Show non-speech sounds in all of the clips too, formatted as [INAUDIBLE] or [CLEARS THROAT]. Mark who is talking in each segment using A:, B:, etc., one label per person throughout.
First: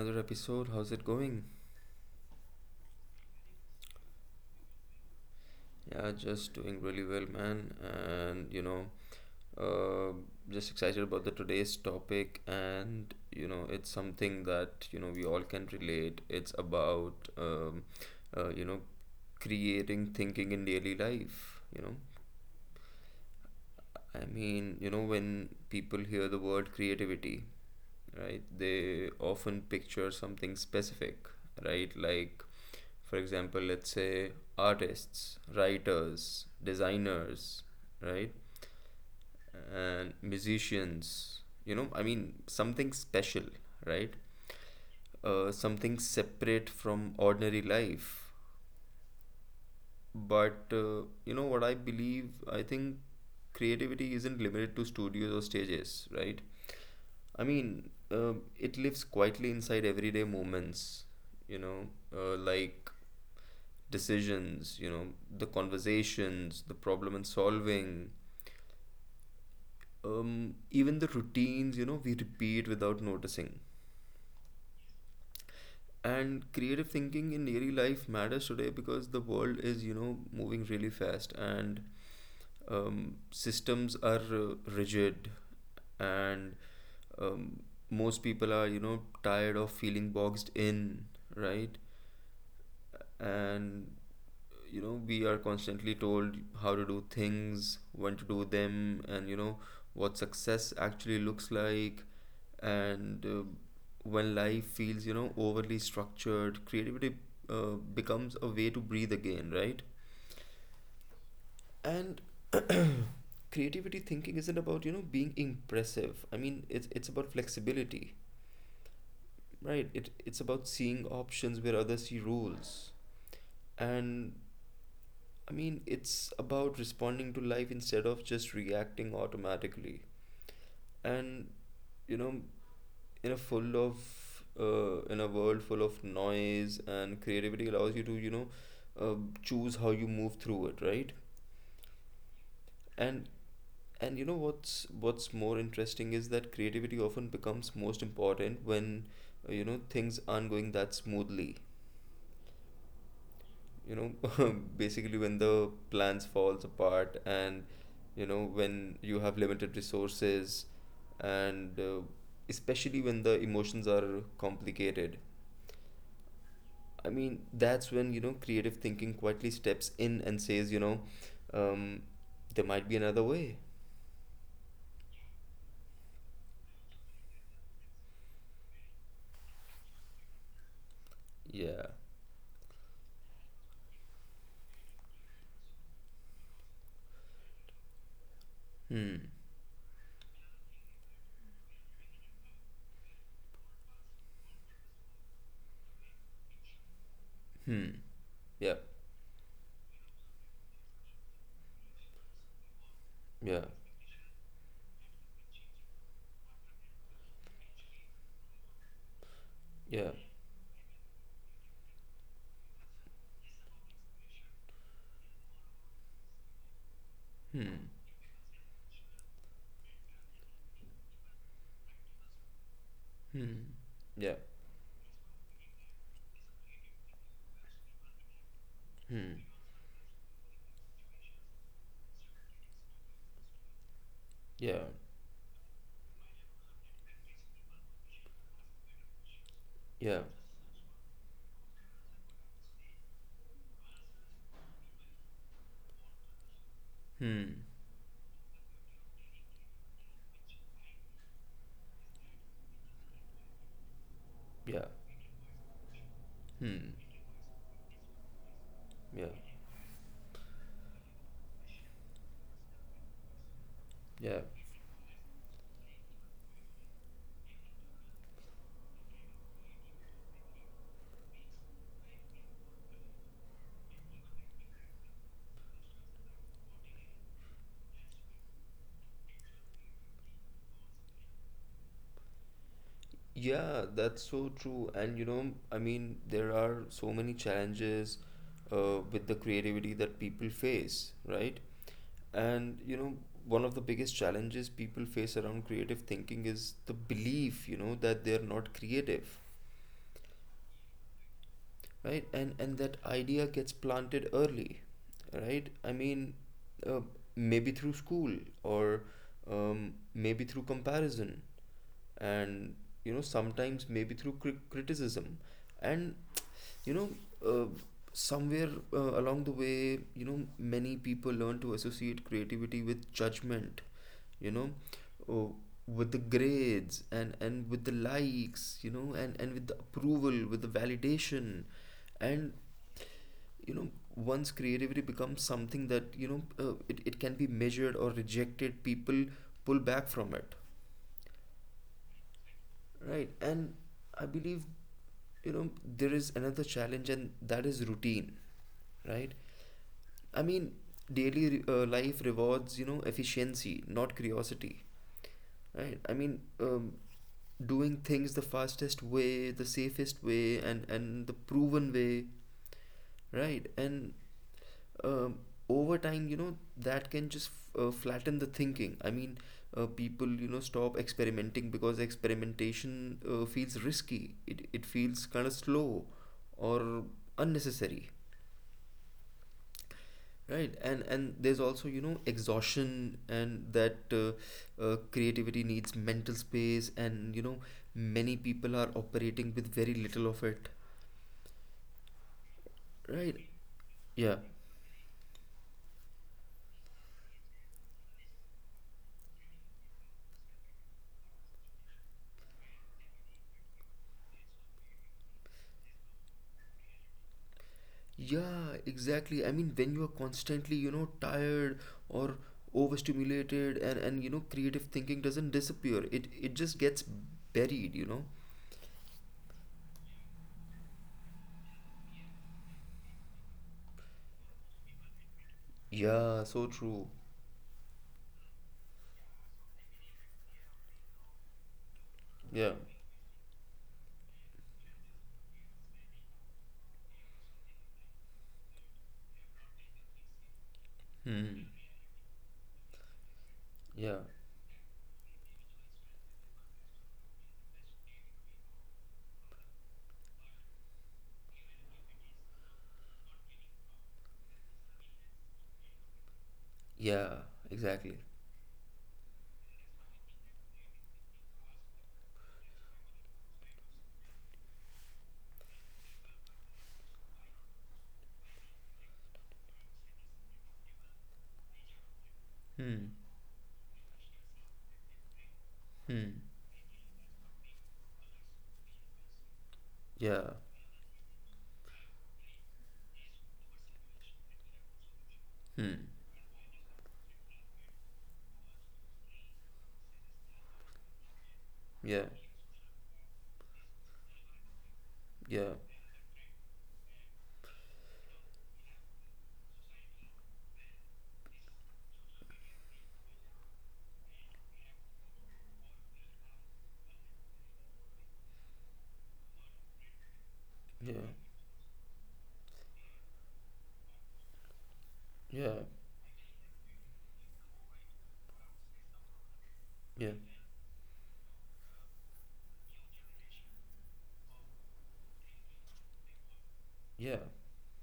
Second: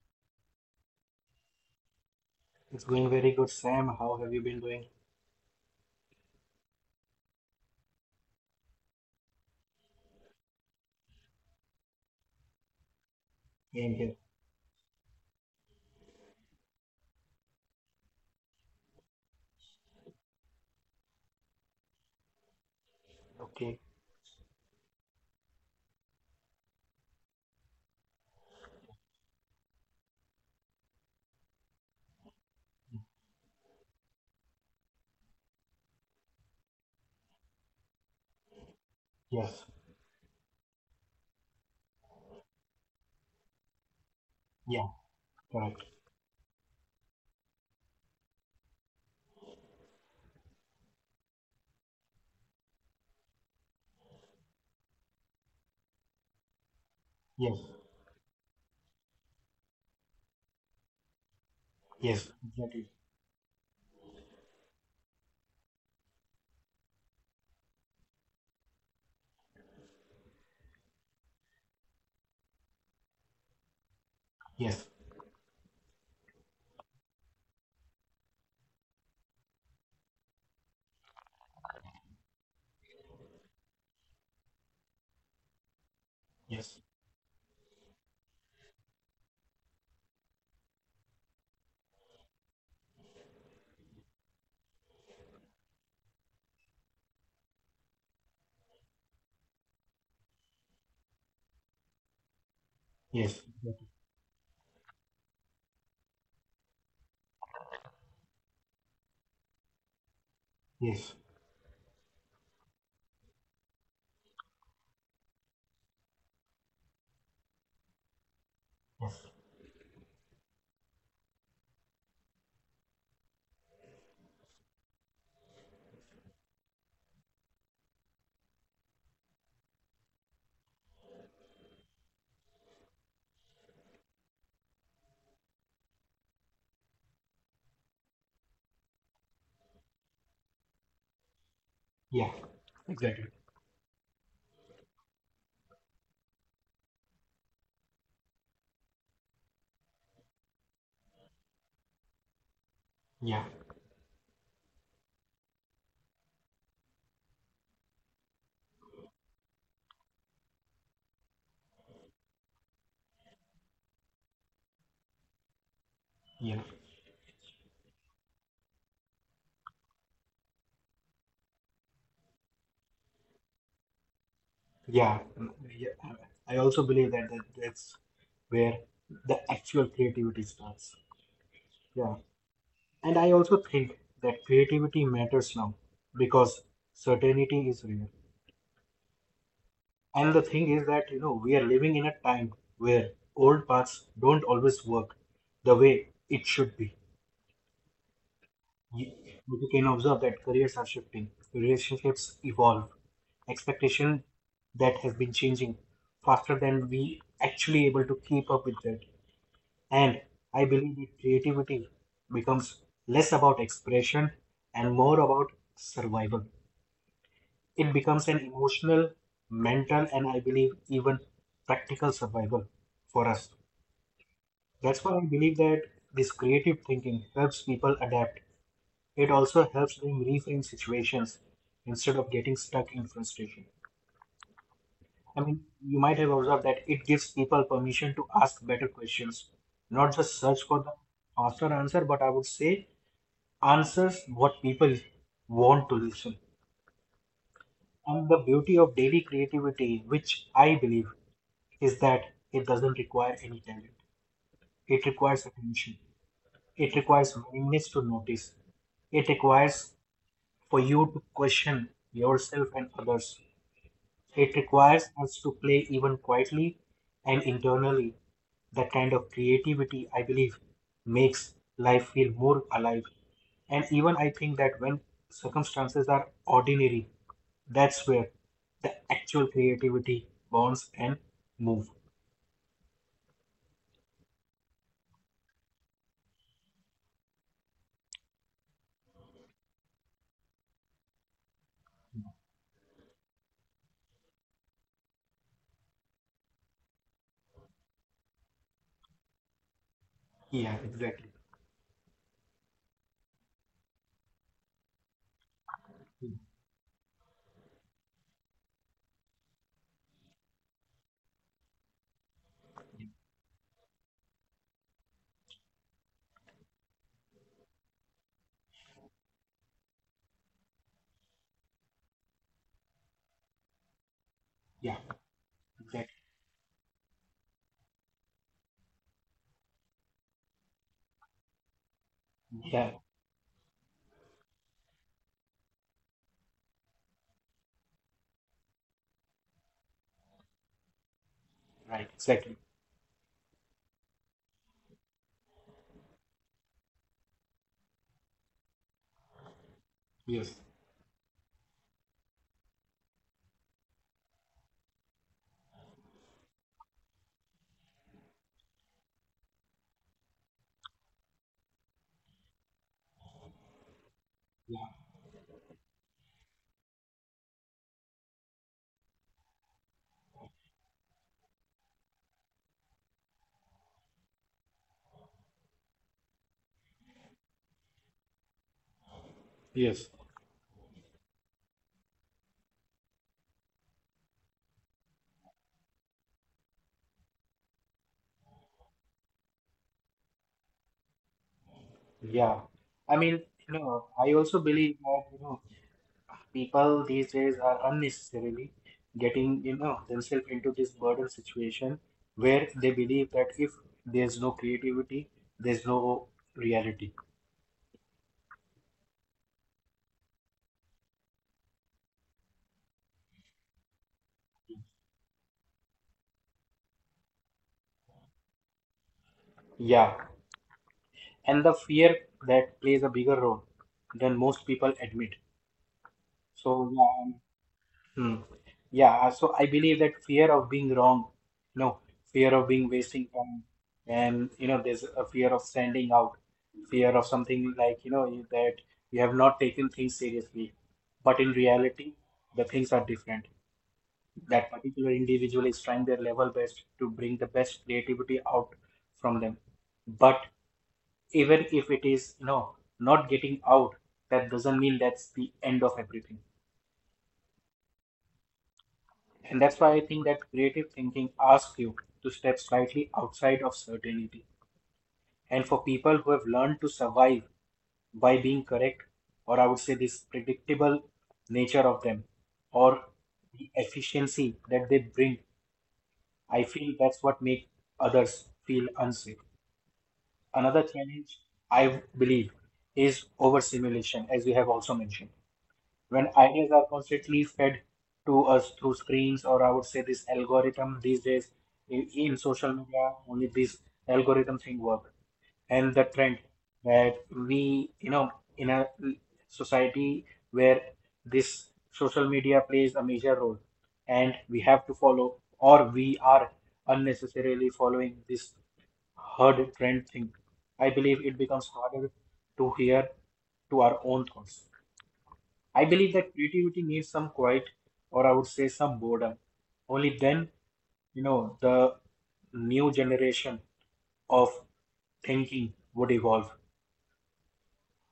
A: another episode. How's it going?
B: It's going very good, Sam. How have you been doing?
A: Yeah, just doing really well, man. And uh, just excited about the today's topic. And
B: Yeah,
A: it's
B: I here.
A: something that we all can relate. It's about uh, you know, creating thinking in daily life.
B: Okay.
A: I mean, when people hear the word creativity, right, they often picture something specific, right? Like, for example, let's say artists, writers, designers, right?
B: Yes.
A: And musicians, I mean, something special, right?
B: Yeah. Correct.
A: Something separate from ordinary life. But, what I believe, I think creativity isn't limited to studios or stages, right? I
B: Yes.
A: mean, it lives quietly inside everyday moments, you know,
B: Yes. Exactly.
A: like decisions, the conversations, the problem and solving, even the routines, we repeat without noticing.
B: Yes.
A: And creative thinking in daily life matters today because the world is, moving really fast, and systems are rigid, and
B: Yes.
A: um, most people are tired of feeling boxed in, right. And we are constantly told how to do things, when to do them, and what success actually looks like. And
B: Yes. Exactly.
A: when life feels overly structured, creativity becomes a way to breathe again, right.
B: Yes.
A: And [CLEARS THROAT] creativity thinking isn't about being impressive. I mean, it's about flexibility,
B: Yes.
A: right. It's about seeing options where others see rules. And I mean, it's about responding to life instead of just reacting automatically. And you know in a full of in a world full of noise, and creativity allows you to uh, choose how you move through it, right.
B: Yeah. Exactly.
A: And what's more interesting is that creativity often becomes most important when things aren't going that smoothly.
B: Yeah.
A: [LAUGHS] Basically when the plans falls apart, and when you have limited resources, and especially when the emotions are complicated.
B: Yeah.
A: I mean, that's when creative thinking quietly steps in and says, um, there might be another way.
B: Yeah. Yeah. I also believe that, that's where the actual creativity starts.
A: Yeah.
B: Yeah. And I also think that creativity matters now because certainty is rare.
A: Hmm.
B: And the thing is that, we are living in a time where old paths don't always work the way it should be.
A: Hmm. Yeah.
B: You, you can observe that careers are shifting, relationships evolve,
A: Yeah.
B: expectation that has been changing faster than we actually able to keep up with that. And
A: Yeah.
B: I believe that creativity becomes less about expression and more about survival.
A: Hmm.
B: It becomes an emotional, mental, and I believe even practical survival for us.
A: Hmm. Yeah.
B: That's why I believe that this creative thinking helps people adapt. It
A: Hmm.
B: also helps them reframe situations instead of getting stuck in frustration.
A: Yeah.
B: I mean, you might have observed that it gives people permission to ask better questions, not
A: Yeah.
B: just search for the faster answer, but I would say answers what people want to listen.
A: Hmm.
B: And the beauty of daily creativity, which I believe is that it doesn't require any talent.
A: Yeah.
B: It requires attention. It
A: Hmm.
B: requires willingness to notice. It
A: Yeah.
B: requires for you to question yourself and others.
A: Yeah.
B: It requires us to play even quietly and internally. That kind of creativity, I believe, makes life feel more alive. And even I think that when circumstances are ordinary, that's where the actual creativity bonds and move.
A: Yeah, that's so true. And I mean, there are so many challenges with the creativity that people face, right? And one of the biggest challenges people face around creative thinking is the belief, that they're not creative.
B: Yeah, exactly.
A: Right. And that idea gets planted early, right. I mean, uh, maybe through school, or maybe through comparison, and sometimes maybe through criticism, and you know uh, somewhere along the way, many people learn to associate creativity with judgment, you know
B: Yeah,
A: uh,
B: exactly.
A: with the grades, and with the likes, and with the approval, with the validation. And
B: Yeah,
A: you know once creativity becomes something that it can be measured or rejected, people pull back from it,
B: right, exactly.
A: right. And I believe there is another challenge, and that is routine, right. I
B: Yes,
A: mean, daily life rewards efficiency, not curiosity, right. I mean, doing things the fastest way, the safest way, and the proven way, right. And
B: yeah,
A: um, over time, that can just flatten the thinking. I mean, people stop experimenting, because experimentation feels risky, it feels kind of slow or unnecessary,
B: yes,
A: right. And there's also exhaustion, and that creativity needs mental space, and many people are operating with very little of it,
B: yeah.
A: right.
B: I
A: Yeah.
B: also believe that, people these days are unnecessarily getting, themselves into this burden situation where they believe that if there's no creativity, there's no reality.
A: Yeah, exactly. I mean, when you are constantly, tired or overstimulated, and creative thinking doesn't disappear. It just gets buried, you know?
B: Yeah. And the fear that plays a bigger role than most people admit.
A: Yeah,
B: So,
A: so true.
B: yeah. Hmm. Yeah, so I believe that fear of being wrong, you know, fear of
A: Yeah.
B: being wasting time, and there's a fear of standing out, fear of something like, that you have not taken things seriously. But in
A: Hmm.
B: reality, the things are different.
A: Yeah.
B: That particular individual is trying their level best to bring the best creativity out from them. But even if it is, not getting out, that doesn't mean that's the end of everything.
A: Yeah, exactly.
B: And that's why I think that creative thinking asks you to step slightly outside of certainty. And for people who have learned to survive by being correct, or I would say this predictable nature of them, or
A: Hmm.
B: the efficiency that they bring,
A: Hmm.
B: I feel that's what makes others feel unsafe.
A: Yeah.
B: Another challenge I believe is overstimulation, as we have also mentioned.
A: Hmm.
B: When ideas are constantly fed to us through screens, or I would say this algorithm these days in,
A: Yeah.
B: social media, only this algorithm thing work,
A: Yeah.
B: and the trend that we, in a society where this social media plays a major role and we have to follow, or we are unnecessarily following this herd trend thing, I believe
A: Yeah.
B: it becomes harder to hear to our own thoughts.
A: Yeah.
B: I believe that creativity needs some quiet, or I would say some boredom. Only
A: Yeah.
B: then, the new generation of thinking would evolve.
A: Yeah.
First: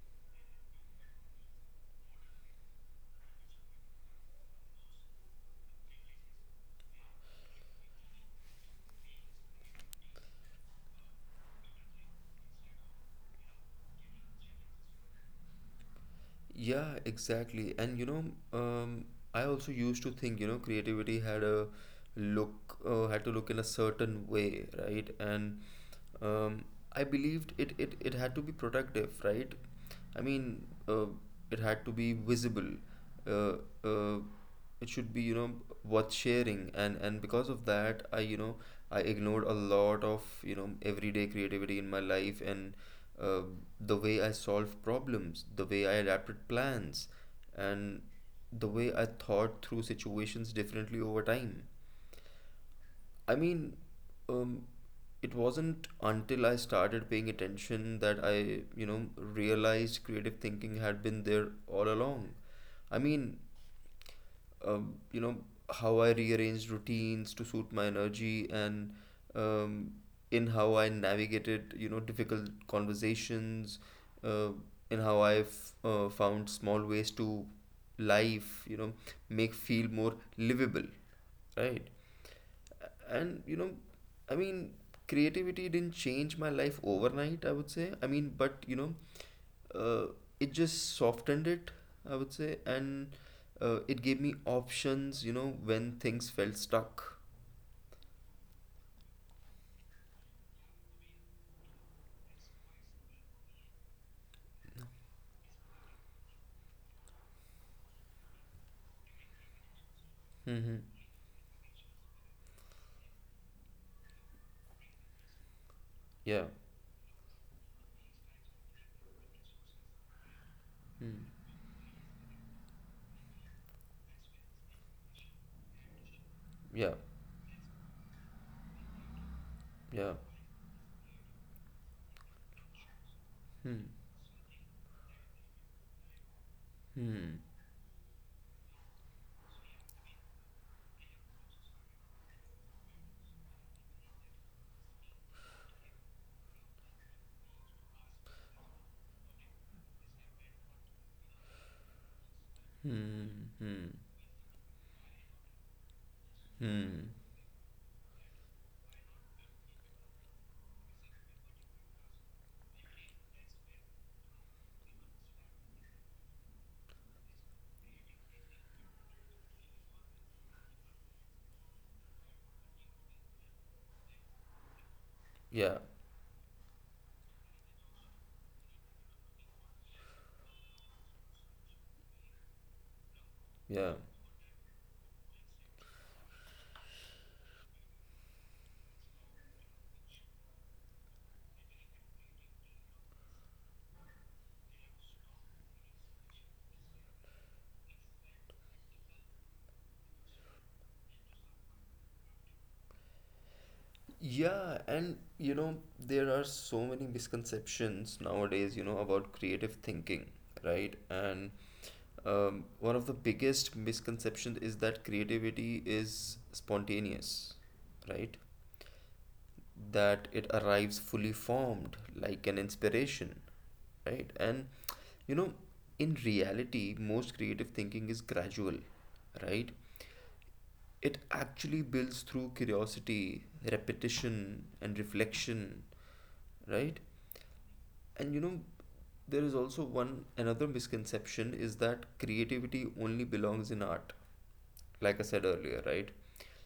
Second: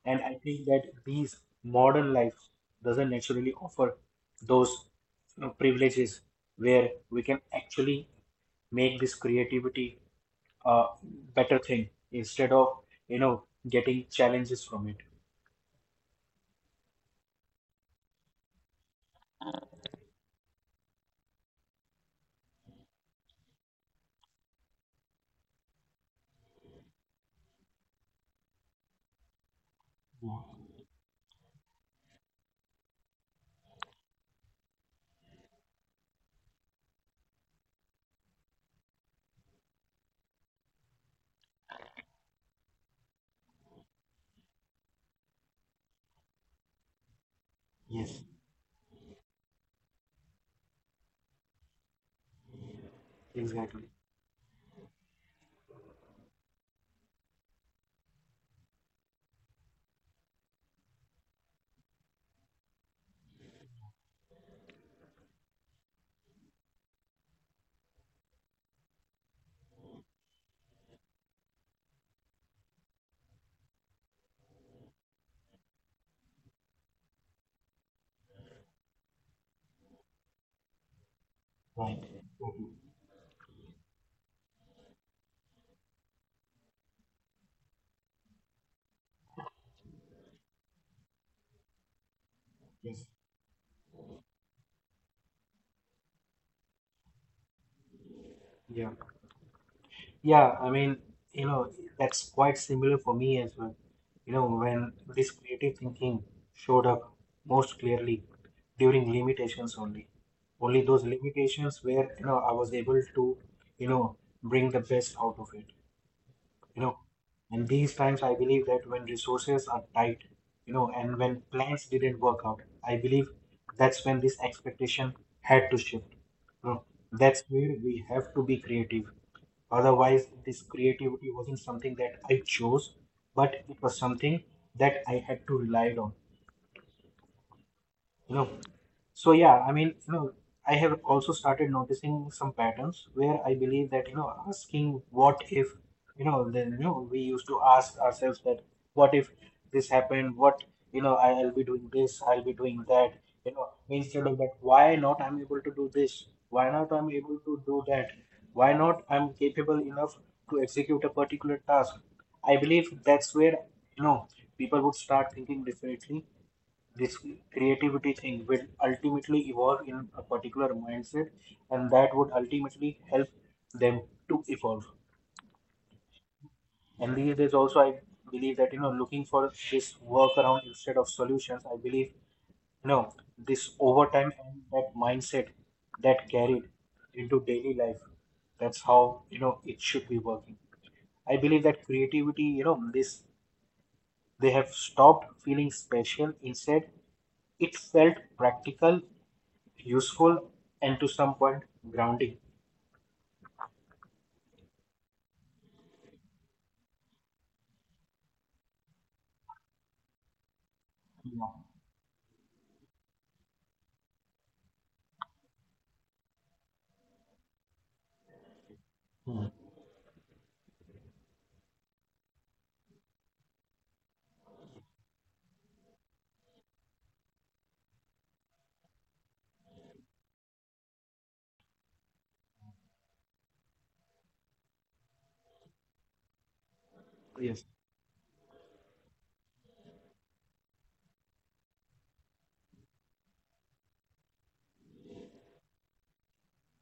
B: And I think that these modern lives doesn't naturally offer those privileges where we can actually make this creativity a better thing instead of, you know, getting challenges from it.
A: Yeah, exactly. And um, I also used to think, creativity look, had to look in a certain way, right? And um, I believed it had to be productive, right? I mean, it had to be visible. Uh, uh, it should be, worth sharing. And because of that, I ignored a lot of, everyday creativity in my life, and uh, the way I solved problems, the way I adapted plans, and
B: Yes,
A: the way I thought through situations differently over time. I
B: exactly.
A: mean, um, it wasn't until I started paying attention that I realized creative thinking had been there all along. I mean, um, you know, how I rearranged routines to suit my energy, and um, in how I navigated, difficult conversations, uh, in how I've found small ways to life, make feel more livable, right?
B: Right. Okay.
A: And I mean, creativity didn't change my life overnight, I would say. I mean, but uh, it just softened it, I would say.
B: Yes.
A: And it gave me options when things felt stuck.
B: Yeah. Yeah, I mean, you know, that's quite similar for me as well. When this creative thinking showed up most clearly during limitations only. Only
A: Hmm.
B: those limitations where, I was able to, you know, bring the best out of it.
A: Yeah.
B: you know and these times I believe that when resources are tight, and when
A: Hmm.
B: plans didn't work out, I believe that's when this expectation had to shift,
A: Yeah.
B: that's where we have to be creative. Otherwise
A: Yeah.
B: this creativity wasn't something that I chose, but it was
A: Hmm.
B: something that I had to rely on,
A: Hmm.
B: you know so yeah, I mean, I have also started noticing some patterns where I believe that, asking what if, we used to ask ourselves that what if this happened? What, you know, I- I'll be doing this, I'll be doing that,
A: Hmm.
B: instead of
A: Hmm.
B: that, why not I'm able to do this? Why not I'm able to
A: Hmm.
B: do that? Why not I'm capable enough to execute a particular task? I believe that's where, you know, people would start thinking differently. This creativity thing will ultimately evolve in a particular mindset, and that would ultimately help them to evolve.
A: Yeah.
B: And these days also I believe that looking for this workaround instead of solutions, I believe you know this overtime and
A: Yeah.
B: that mindset that carried into daily life, that's how it should be working. I believe that creativity, this, they have stopped feeling special. Instead, it felt practical, useful, and to some point, grounding.
A: Yeah, and there are so many misconceptions nowadays, about creative thinking,
B: Yeah.
A: right? And one of the biggest misconceptions is that creativity is spontaneous, right? That it arrives fully formed, like an inspiration, right? And you know, in reality, most creative thinking is gradual, right. It actually builds through curiosity, repetition, and reflection, right?
B: Yes.
A: And there is also one another misconception, is that creativity only belongs in art, like I said earlier, right?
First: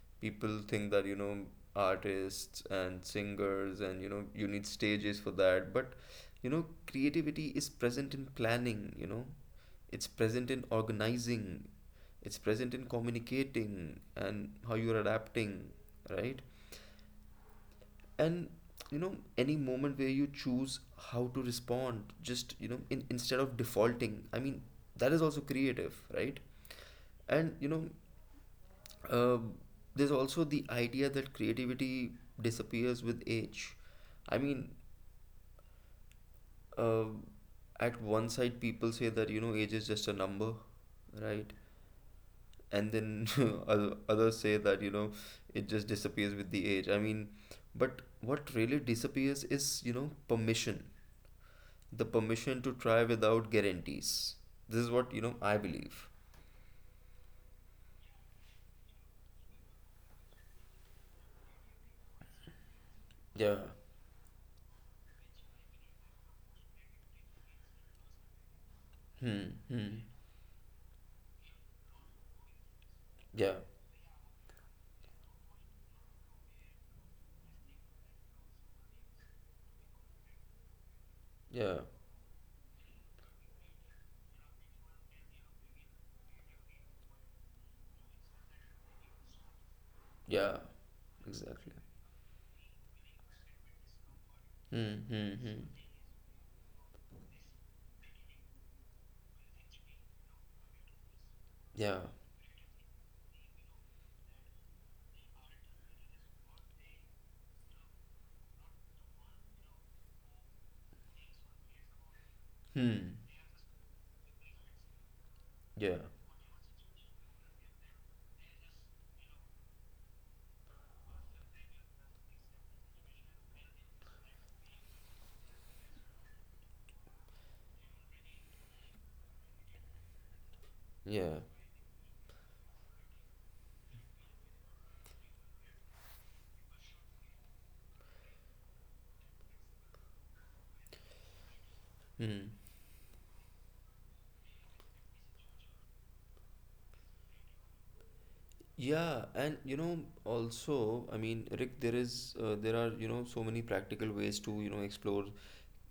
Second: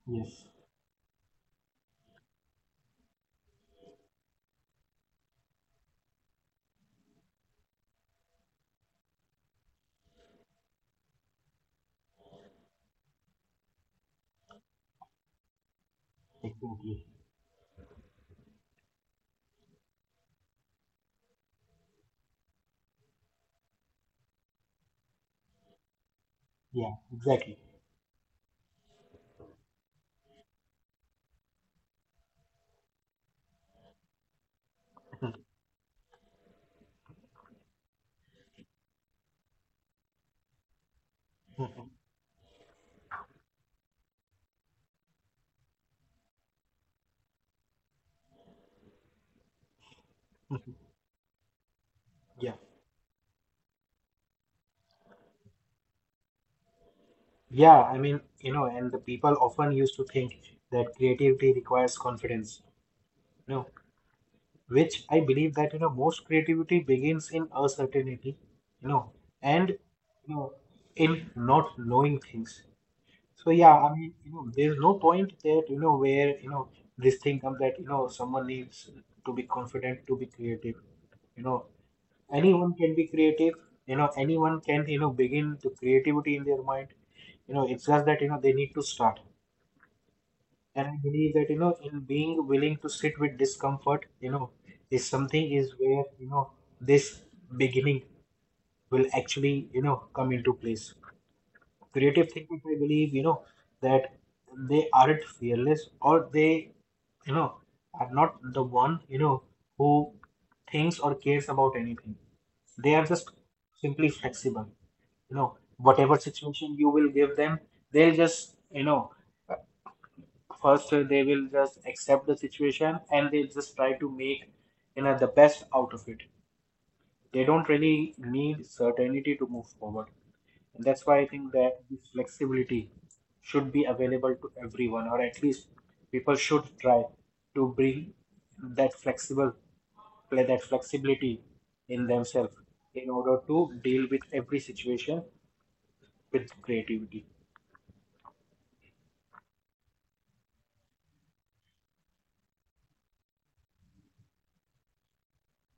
B: Yes,
A: People think that, artists and singers and, you need stages for that. But, creativity is present in planning, it's present in organizing, it's present in communicating and how you're adapting, right?
B: exactly.
A: And, any moment where you choose how to respond, just, instead of defaulting, I mean, that is also creative, right?
B: Yeah,
A: And
B: exactly.
A: um, there's also the idea that creativity disappears with age. I mean, um at one side, people say that, age is just a number, right?
B: [LAUGHS]
A: And then [LAUGHS] others say that, it just disappears with the age. I mean, but what really disappears is, permission. The permission
B: Yeah.
A: to try without guarantees. This is what, I believe.
B: Yeah, I mean, and the people often used to think that creativity requires confidence,
A: Yeah.
B: you know, which I believe that, most creativity begins in uncertainty, you know,
A: Hmm.
B: and,
A: Hmm.
B: you know, in not knowing things.
A: Yeah.
B: So yeah, I mean, there's no point that, this thing comes that, someone needs to be confident to be creative. You
A: Yeah.
B: know, anyone can be creative, anyone can, begin the creativity in their mind. It's just that, they need to start.
A: Yeah.
B: And I believe that,
A: Exactly.
B: in being willing to sit with discomfort,
A: Hmm.
B: is
A: Hmm. Hmm.
B: something is where, this beginning will actually, come into place.
A: Yeah.
B: Creative thinkers, I believe, that they aren't fearless, or they, you know, are not the one, who thinks or cares about anything. They
A: Hmm.
B: are just simply flexible.
A: Yeah.
B: Whatever situation you will give them, they'll just, first, they will just accept the situation, and they'll just try to make, the best out of it. They don't really need certainty to move forward. And that's why
A: Yeah.
B: I think that the flexibility should be available to everyone, or at least people should try to bring that flexible play that flexibility in
A: Hmm.
B: themselves in order to deal with every situation with creativity.
A: Yeah. And also, I mean, Rick, there are, so many practical ways to, explore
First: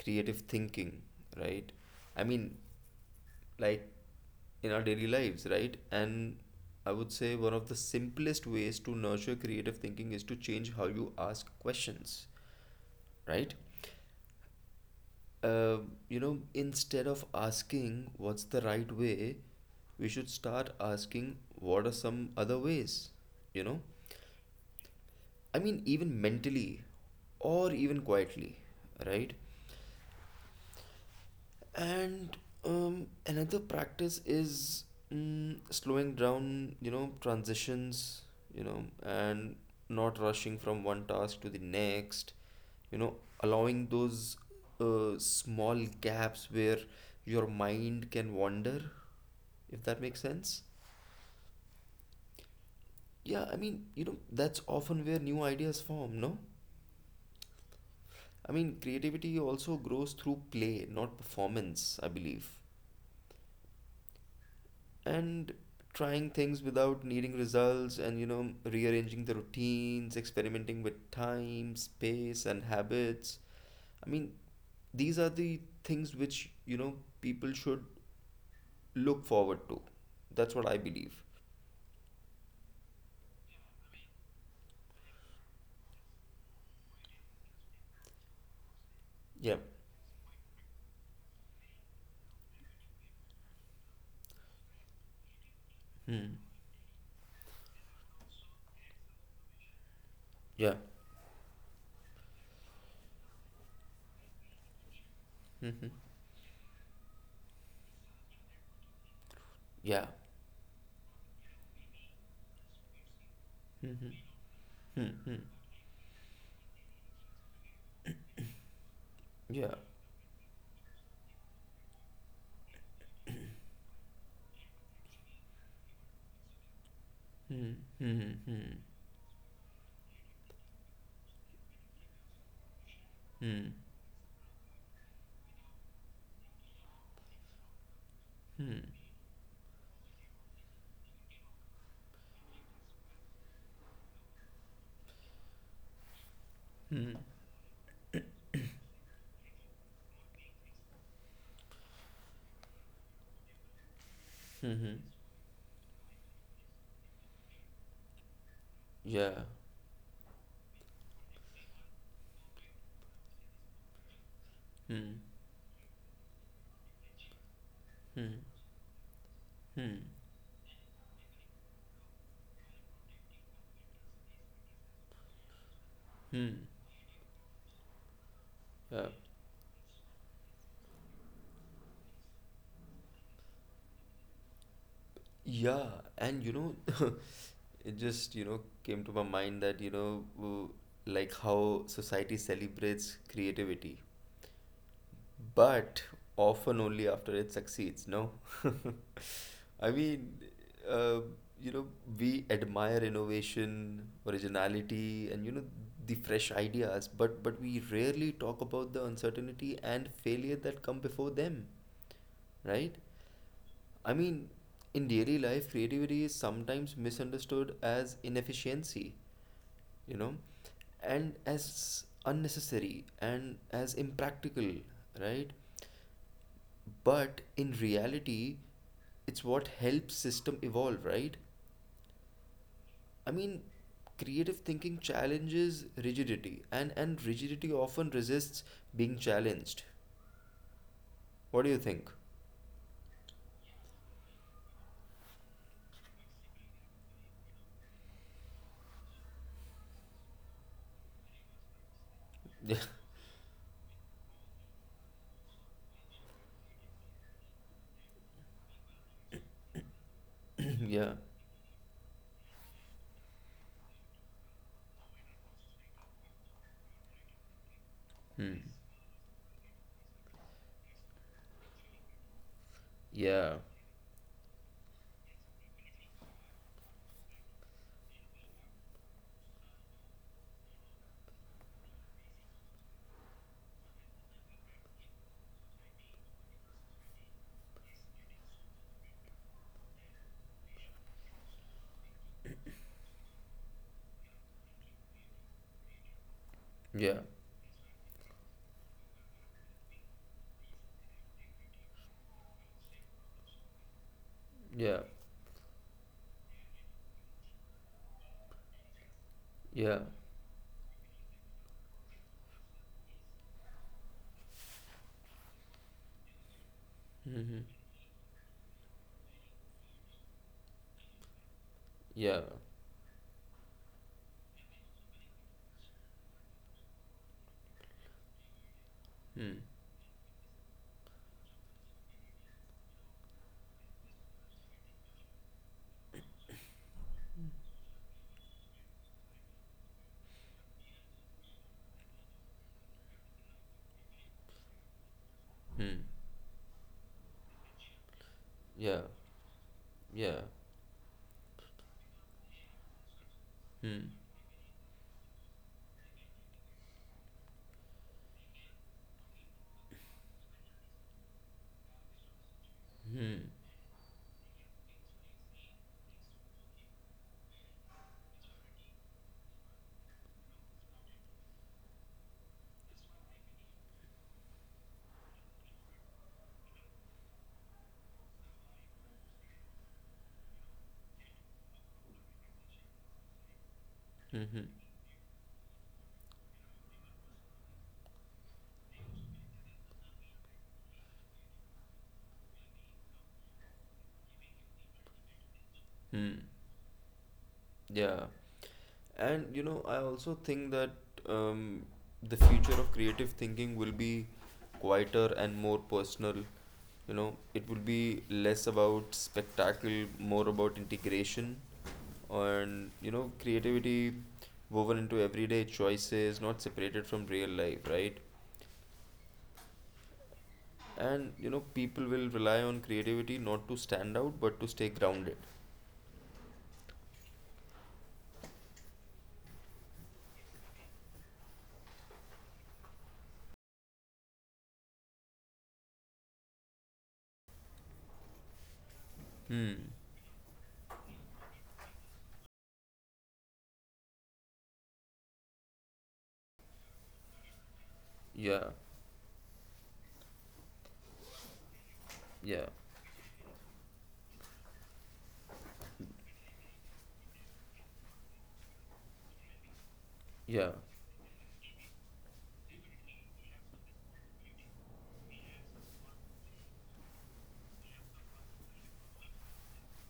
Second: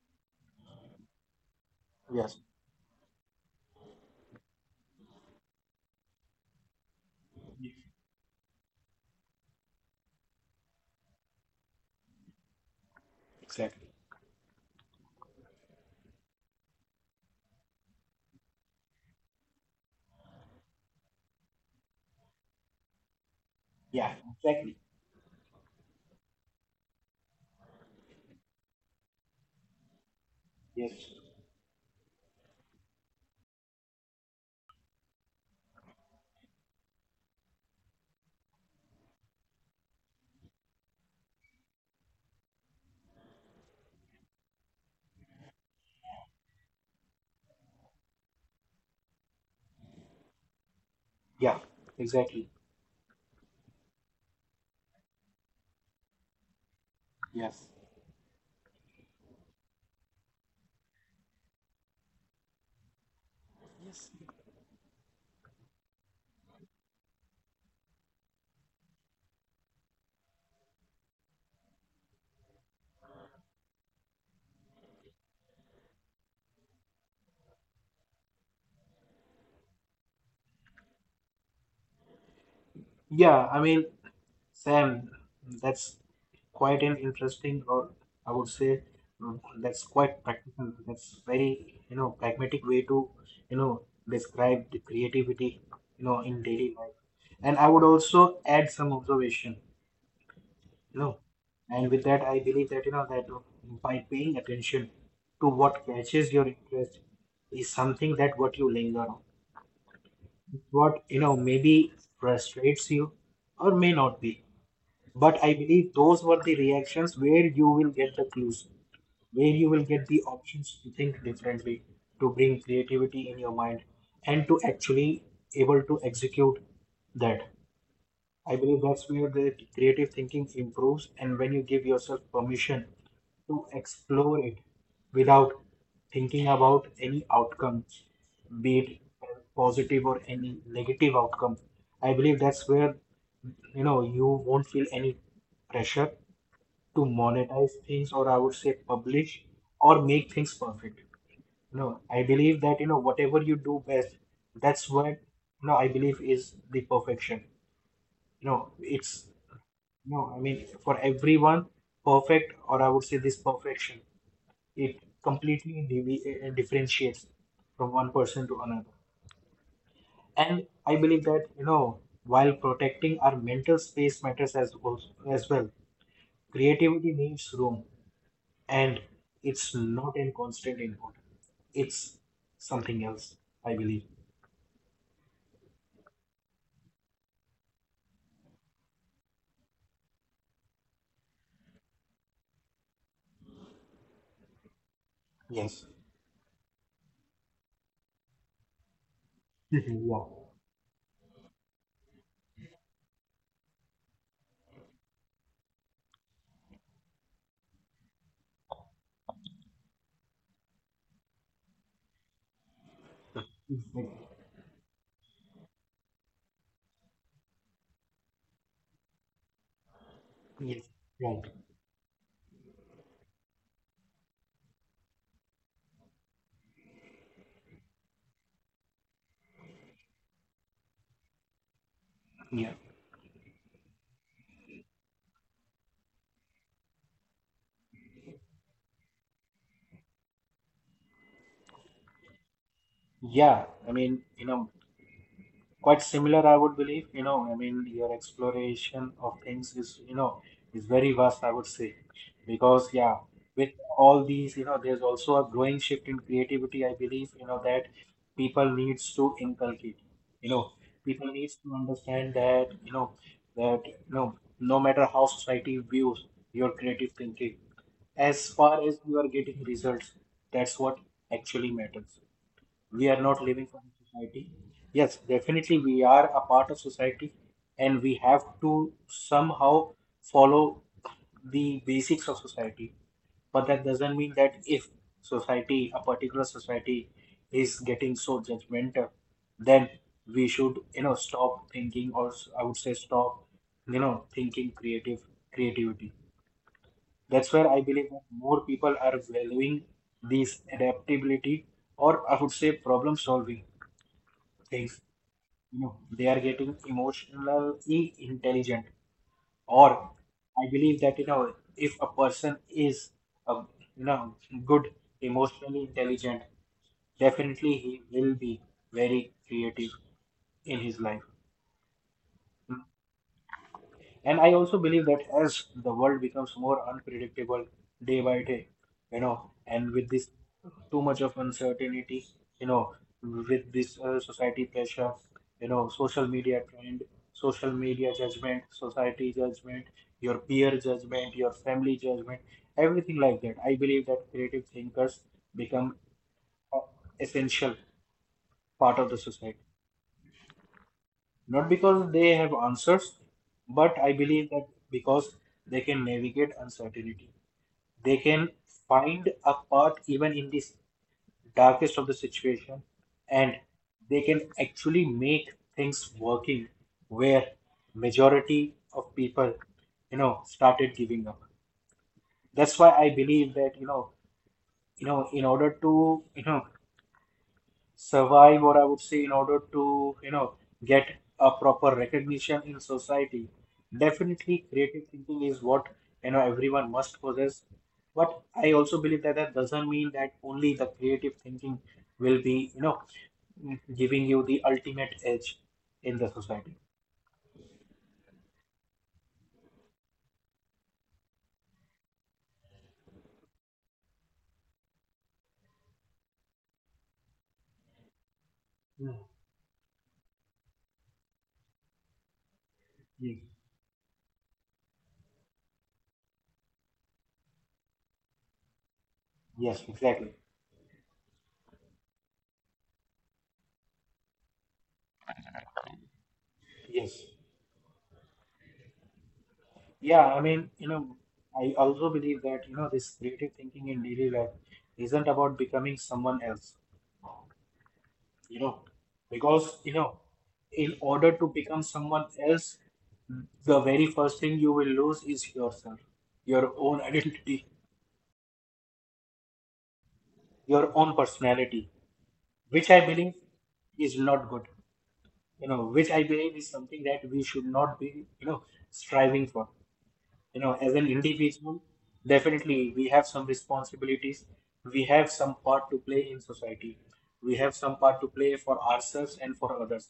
A: creative thinking, right? I
B: Yes,
A: mean, like in our daily lives, right? And I would say one of the simplest ways to nurture creative thinking is to change how you ask questions, right?
B: exactly.
A: Uh, Instead of asking what's the right way, we should start asking what are some other ways, you know?
B: Yeah, exactly.
A: I mean, even mentally or even quietly, right?
B: Yes.
A: And another practice is slowing down transitions, and not rushing from one task to the next, you know allowing those small gaps where your mind can wander, if that makes sense.
B: Yeah, exactly.
A: Yeah. I mean, that's often where new ideas form, no?
B: Yes.
A: I mean, creativity also grows through play, not performance, I believe.
B: Yes.
A: And trying things without needing results, and rearranging the routines, experimenting with time, space and habits, I mean, these are the things which, people should look forward to. That's what I believe.
B: Yeah, I mean, Sam, that's quite an interesting, or I would say,
A: Yeah.
B: that's quite practical. That's very, pragmatic way to, you know, describe the creativity,
A: Hmm.
B: in daily life. And I would also add some observation,
A: Yeah.
B: you know, and with that, I believe that, by paying attention to what catches your interest is something that what you linger on,
A: Yeah.
B: maybe frustrates you or may not be. But I believe those were the reactions where you will get the clues, where you
A: Yeah.
B: will get the options to think differently, to bring creativity in your mind, and to actually able to execute that.
A: Hmm. Hmm.
B: I
A: Hmm.
B: believe that's where the creative thinking improves, and when you give yourself permission to
A: Hmm.
B: explore it without thinking about any outcome, be it positive or any negative outcome. I believe that's where you won't feel any pressure to
A: Hmm.
B: monetize things, or I would say publish, or make things perfect. I believe that whatever you do best,
A: Hmm.
B: that's
A: Hmm.
B: what I believe is the perfection. It's
A: Yeah.
B: no, I mean, for everyone, perfect, or I would say this perfection, it
A: Hmm.
B: completely differentiates from one
A: Hmm.
B: person to another.
A: Hmm.
B: And I believe that, while protecting our mental space matters as well,
A: Hmm.
B: creativity needs room, and
A: Yeah.
B: it's not in constant input. It's something else, I believe.
A: Yeah. And [LAUGHS] it just, came to my mind that, like how society celebrates creativity,
B: Yes.
A: but often only after it succeeds, no? [LAUGHS]
B: [LAUGHS]
A: I
B: Mhm,
A: mean, uh, you know we admire innovation, originality, and the fresh ideas, but we rarely talk about the uncertainty and failure that come before them, right. I
B: Yeah.
A: mean, in daily life, creativity is sometimes misunderstood as inefficiency, you know
B: Exactly. Yes.
A: and
B: Right.
A: as unnecessary and as impractical, right. But in reality, it's what helps system evolve, right.
B: Yeah.
A: I mean, creative thinking challenges rigidity, and rigidity often resists being challenged. What do you think?
B: Yeah. I mean, quite similar, I would believe. I mean, your exploration of things is, is very vast, I would say,
A: [LAUGHS] Yeah.
B: because yeah, with all these, there's also a growing shift in creativity. I believe, that people needs to inculcate. You
A: [COUGHS]
B: know,
A: Yeah.
B: people needs to understand that, no matter how society views your creative thinking, as
A: Hmm.
B: far as you are getting results, that's what actually matters. We are not
A: Yeah.
B: living for the society. Yes, definitely we are a part of society and we have to somehow follow the basics of society. But that doesn't mean that if society, a particular society is getting so judgmental, then we should, stop thinking, or I would say stop, thinking creative creativity.
A: Yeah.
B: That's where I believe that more people are valuing these adaptability or I would say problem solving
A: Yeah.
B: things. You know, they are getting emotionally intelligent.
A: Yeah.
B: Or I believe that, you know, if a person is, uh, you know, good, emotionally intelligent,
A: Hmm.
B: definitely he will be very creative in his life.
A: Yeah.
B: And I also believe that as the world becomes more unpredictable day by day, you
A: Hmm.
B: know, and with this too much of uncertainty, you know, with this society pressure, you know, social media trend, social media judgment, society judgment, your peer judgment, your family judgment, everything like that. I believe that creative thinkers become
A: Hmm.
B: uh, essential
A: Yeah.
B: part of the society.
A: Yeah.
B: Not because they have answers, but
A: Hmm.
B: I believe that because they can navigate uncertainty. They can find a path even in this darkest of the situation,
A: Hmm.
B: and they can actually make things working where majority of people, you know, started giving up. That's why I believe that, you know, in order to, you know, survive or I would say in order to, you know, get a proper recognition in society,
A: Mm-hmm.
B: definitely creative thinking is what, you know, everyone must possess. But I also believe that that doesn't mean that only the creative thinking will be, you know, giving you the ultimate edge in the
A: Mm.
B: society.
A: Yeah. And I also think that um, the future of creative thinking will be quieter and more personal. It will be less about spectacle, more about integration, and,
B: Yes,
A: creativity woven into everyday choices, not separated from real life, right?
B: Yes, exactly.
A: And, people will rely on creativity not to stand out, but to stay grounded.
B: Yes. Yeah, I mean, you know, I also believe that, you know, this creative thinking in daily life isn't about becoming someone else. You know, because,
A: Hmm.
B: you know, in order to become someone else, the very first thing you will lose is yourself, your own identity,
A: Yeah.
B: your own personality,
A: Yeah.
B: which I believe is not good. You know, which I believe is something that we should not be, you know, striving for. You
A: Yeah.
B: know, as an individual, definitely we have some responsibilities. We have some part to play in society. We have some part to play for ourselves and for others.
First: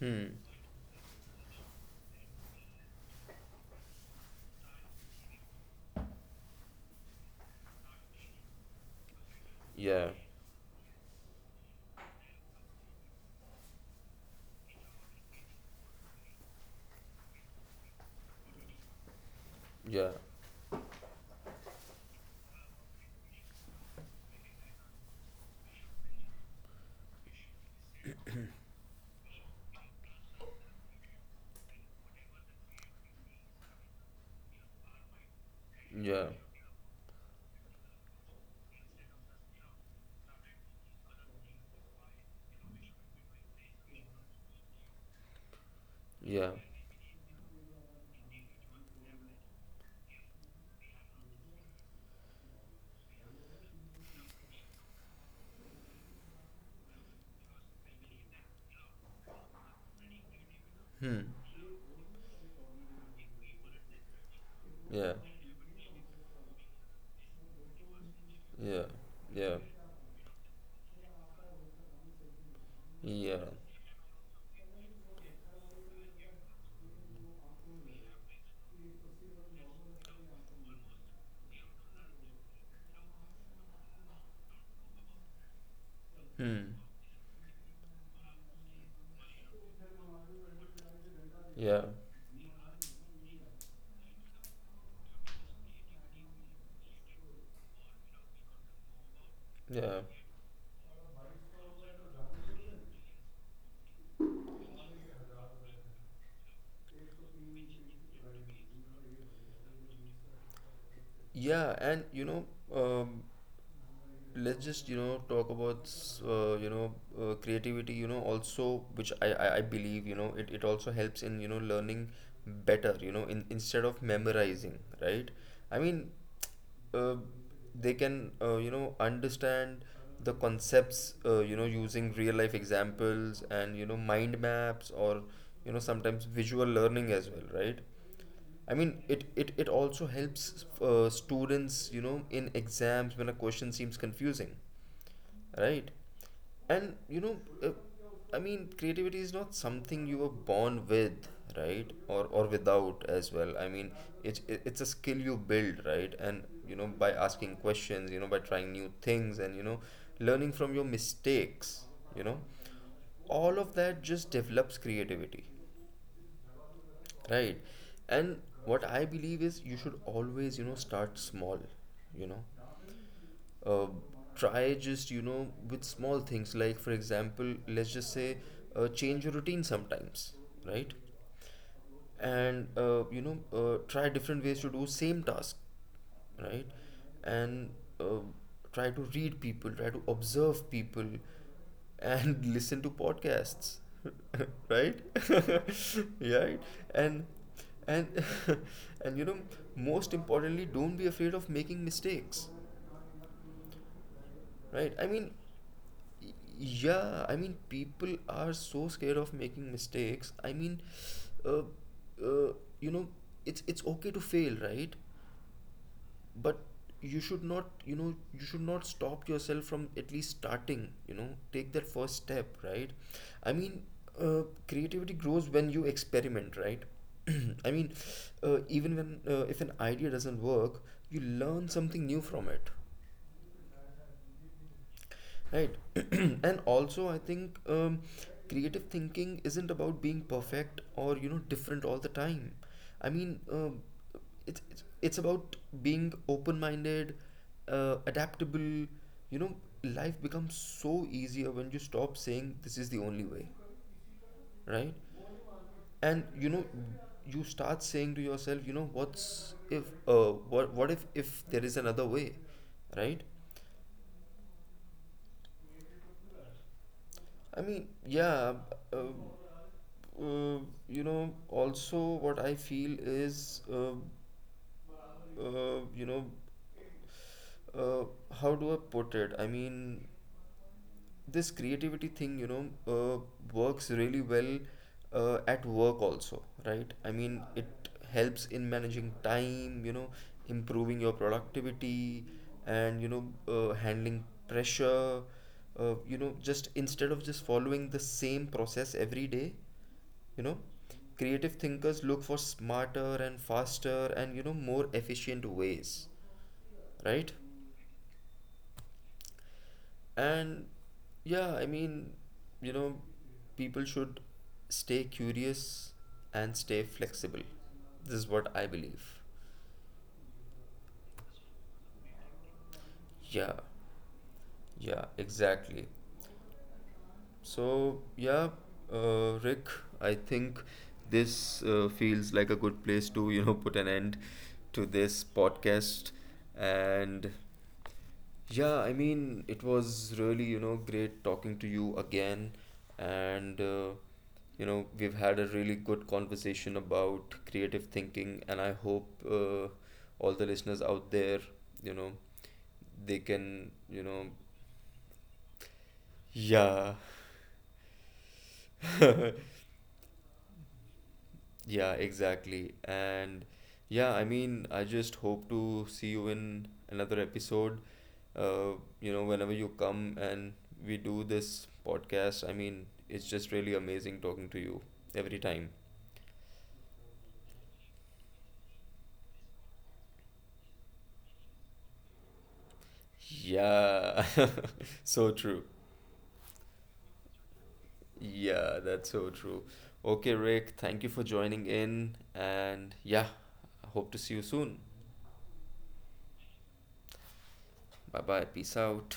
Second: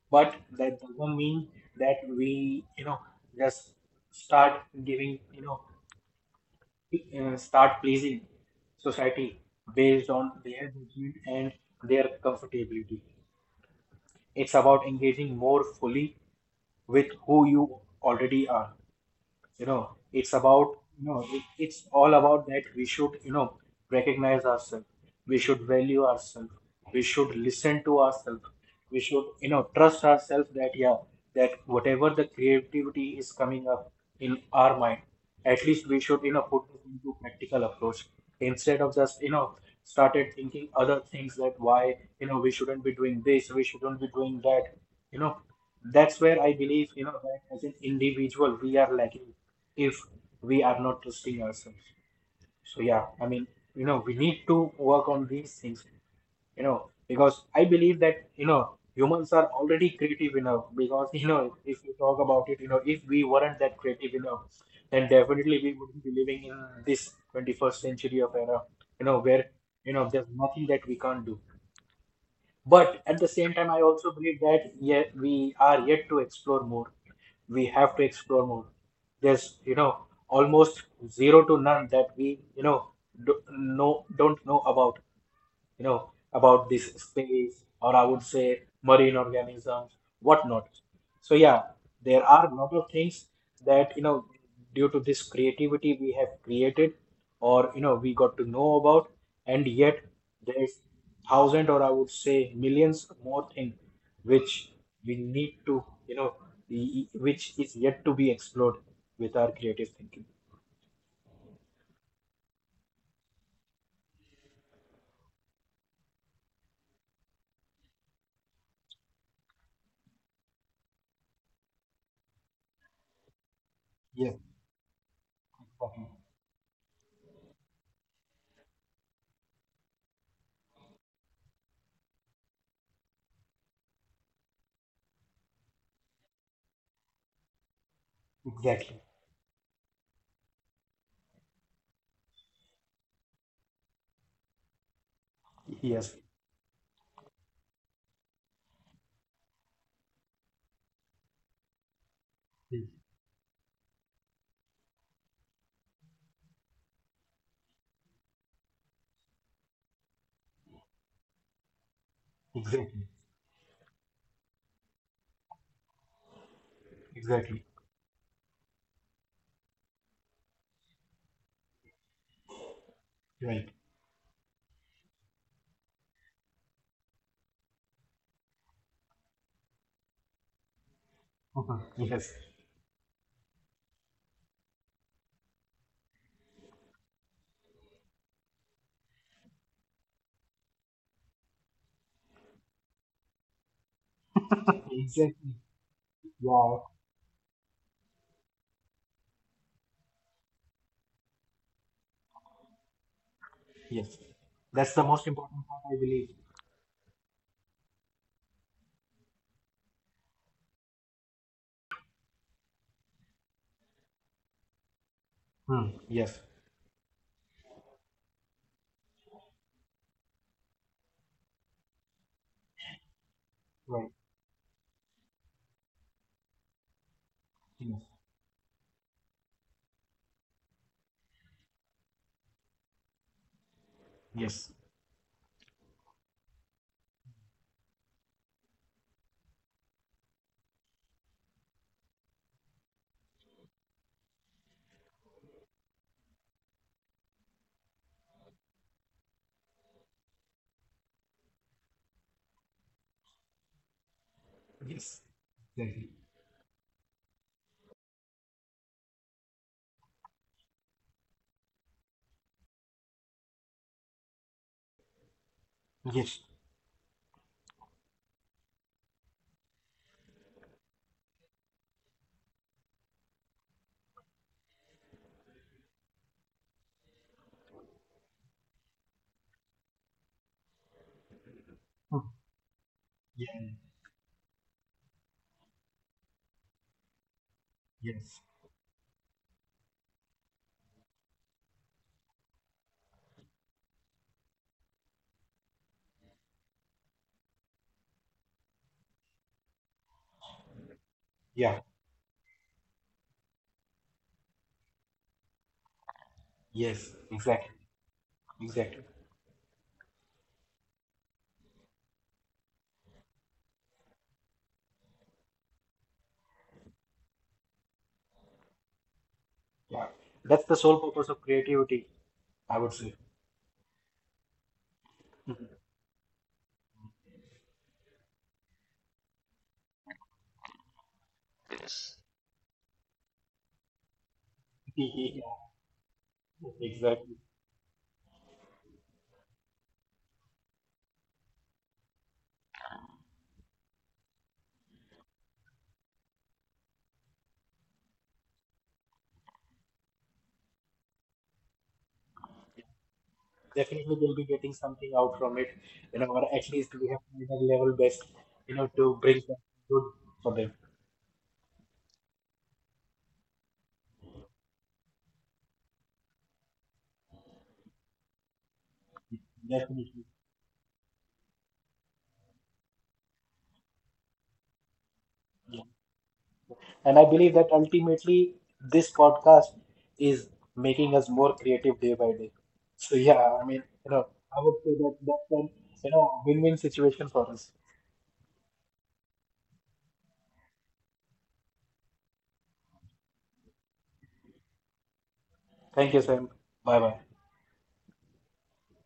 A: Hmm.
B: But that doesn't mean that we, you know, just start giving, you know, start pleasing society
A: Yeah.
B: based on their judgment and their comfortability. It's about engaging more fully with who you already are. You know,
A: Yeah.
B: it's about, you know, it's all about that we should, you know, recognize ourselves. We should value ourselves. We should listen to ourselves. We should, you know, trust ourselves that yeah, that whatever the creativity is coming up in our mind, at least we
A: Yeah.
B: should, you know, put it into practical approach, instead of just, you know, started thinking other things that why, you know, we shouldn't be doing this, we shouldn't be doing that. You know, that's where
A: Yeah.
B: I believe, you know, that as an individual, we are lacking if we are not trusting ourselves. So, yeah, I mean, you know, we need to work on these things, you know, because I believe that, you know, humans are already creative enough because,
A: Hmm.
B: [LAUGHS] you know, if we talk about it, you know, if we weren't that creative enough, then
A: Yeah.
B: definitely we wouldn't be living in this 21st century of era,
A: Yeah.
B: you know, where,
A: Yeah.
B: you know, there's nothing that we can't do. But at the
A: Yeah.
B: same time, I also believe that yet we are yet to explore more. We have to explore more. There's, you know, almost zero to none that we, you know, don't know about, you know,
A: Hmm.
B: about this space, or I would say marine organisms, whatnot. So yeah,
A: Yeah.
B: there are a lot of things that, you know, due to this creativity we have created or, you know, we got to know about, and
A: Yeah.
B: yet there's thousand or I would say millions more things which we need to, you know, which is yet to be explored with our creative thinking.
A: Yeah. And um, let's just talk about creativity, also, which I believe, it, it also helps in learning better, in instead of
B: Yes,
A: memorizing, right? I mean, uh, they can, understand the concepts, using real life examples and, mind maps, or sometimes visual learning as well, right? I
B: exactly.
A: mean,
B: Exactly.
A: it also helps, students, you know, in exams when a question seems confusing, right?
B: Yes,
A: And uh, I mean, creativity is not something you were born with, right? Or without as well. I mean, it's a skill you build, right? And, by asking questions, by trying new things, and learning from your mistakes you know
B: exactly.
A: all of that just develops creativity, right?
B: Exactly.
A: And what I believe is, you should always, start small, you know.
B: Right.
A: uh, Try just, with small things, like for example, let's just say, change your routine sometimes, right?
B: Mhm. Yes.
A: And, try different ways to do same task, right? And, uh, try to read people, try to observe people, and [LAUGHS] listen to podcasts. [LAUGHS] Right. [LAUGHS]
B: Exactly.
A: Right.
B: Yeah.
A: and and [LAUGHS] and most importantly, don't be afraid of making mistakes,
B: Yes.
A: right?
B: That's
A: I
B: the
A: mean,
B: most important part, I believe.
A: yeah, I mean, people are so scared of making mistakes. I mean, uh, uh, you know, it's okay to fail, right?
B: Hmm. Yes.
A: But you should not, you should not stop yourself from at least starting. You know, take that first step, right? I mean,
B: Right.
A: uh, creativity grows when you experiment, right? [CLEARS THROAT] I mean,
B: Yes.
A: even when, if an idea doesn't work, you learn something new from it.
B: Yes.
A: Right. [CLEARS THROAT] And also, I think, creative thinking isn't about being perfect, or, you know, different all the time. I mean, it's, it's about being open minded, adaptable. You know, life becomes so easier when you stop saying this is the only way, right?
B: Yes. Exactly.
A: And, you know, you start saying to yourself, you know, what if there is another way, right?
B: Yes.
A: I mean, yeah. Uh, uh, you know, also, what I feel is, uh, you know, uh, how do I put it? I mean, this creativity thing, you know,
B: Yeah.
A: works really well, at work also, right? I mean, it helps
B: Yes.
A: in managing time, you know, improving your productivity, and, handling pressure. You know, just instead of just following the same process every day, you know creative
B: Yeah.
A: thinkers look for smarter and faster and, more efficient ways,
B: Yes.
A: right?
B: Exactly. Exactly.
A: And yeah, I mean, you know people should stay curious and stay flexible. This is what I believe.
B: Yeah. That's the sole purpose of creativity, I would say.
A: Yeah, yeah, exactly. So yeah, Rick, I think this, feels like a good place to, put an end to
B: [LAUGHS]
A: this
B: Yeah.
A: podcast. And
B: Exactly.
A: yeah, I mean, it was really, you know, great talking to you again. And, you know, we've had a really good conversation about creative thinking. And I hope, all the listeners out there, you know, they can, you
B: Definitely,
A: know,
B: we'll be getting something out from it, you know, or at
A: yeah.
B: least we have made our level best, you know, to
A: [LAUGHS]
B: bring something good for them.
A: Yeah, exactly. And yeah, I mean, I just hope to see you in another episode. uh, you know, whenever you come
B: Definitely.
A: and we do this podcast, I mean, it's just really amazing talking to you every time.
B: And I believe that ultimately this podcast is making us more creative day by day. So yeah, I mean, you
A: Yeah,
B: know, I would say
A: [LAUGHS]
B: that
A: so
B: that's
A: true.
B: a you know win-win situation for us.
A: Yeah, that's so true. Okay, Rick, thank you for joining in. And yeah, hope to see you soon.
B: Thank you, Sam. Bye bye.
A: Bye bye. Peace out.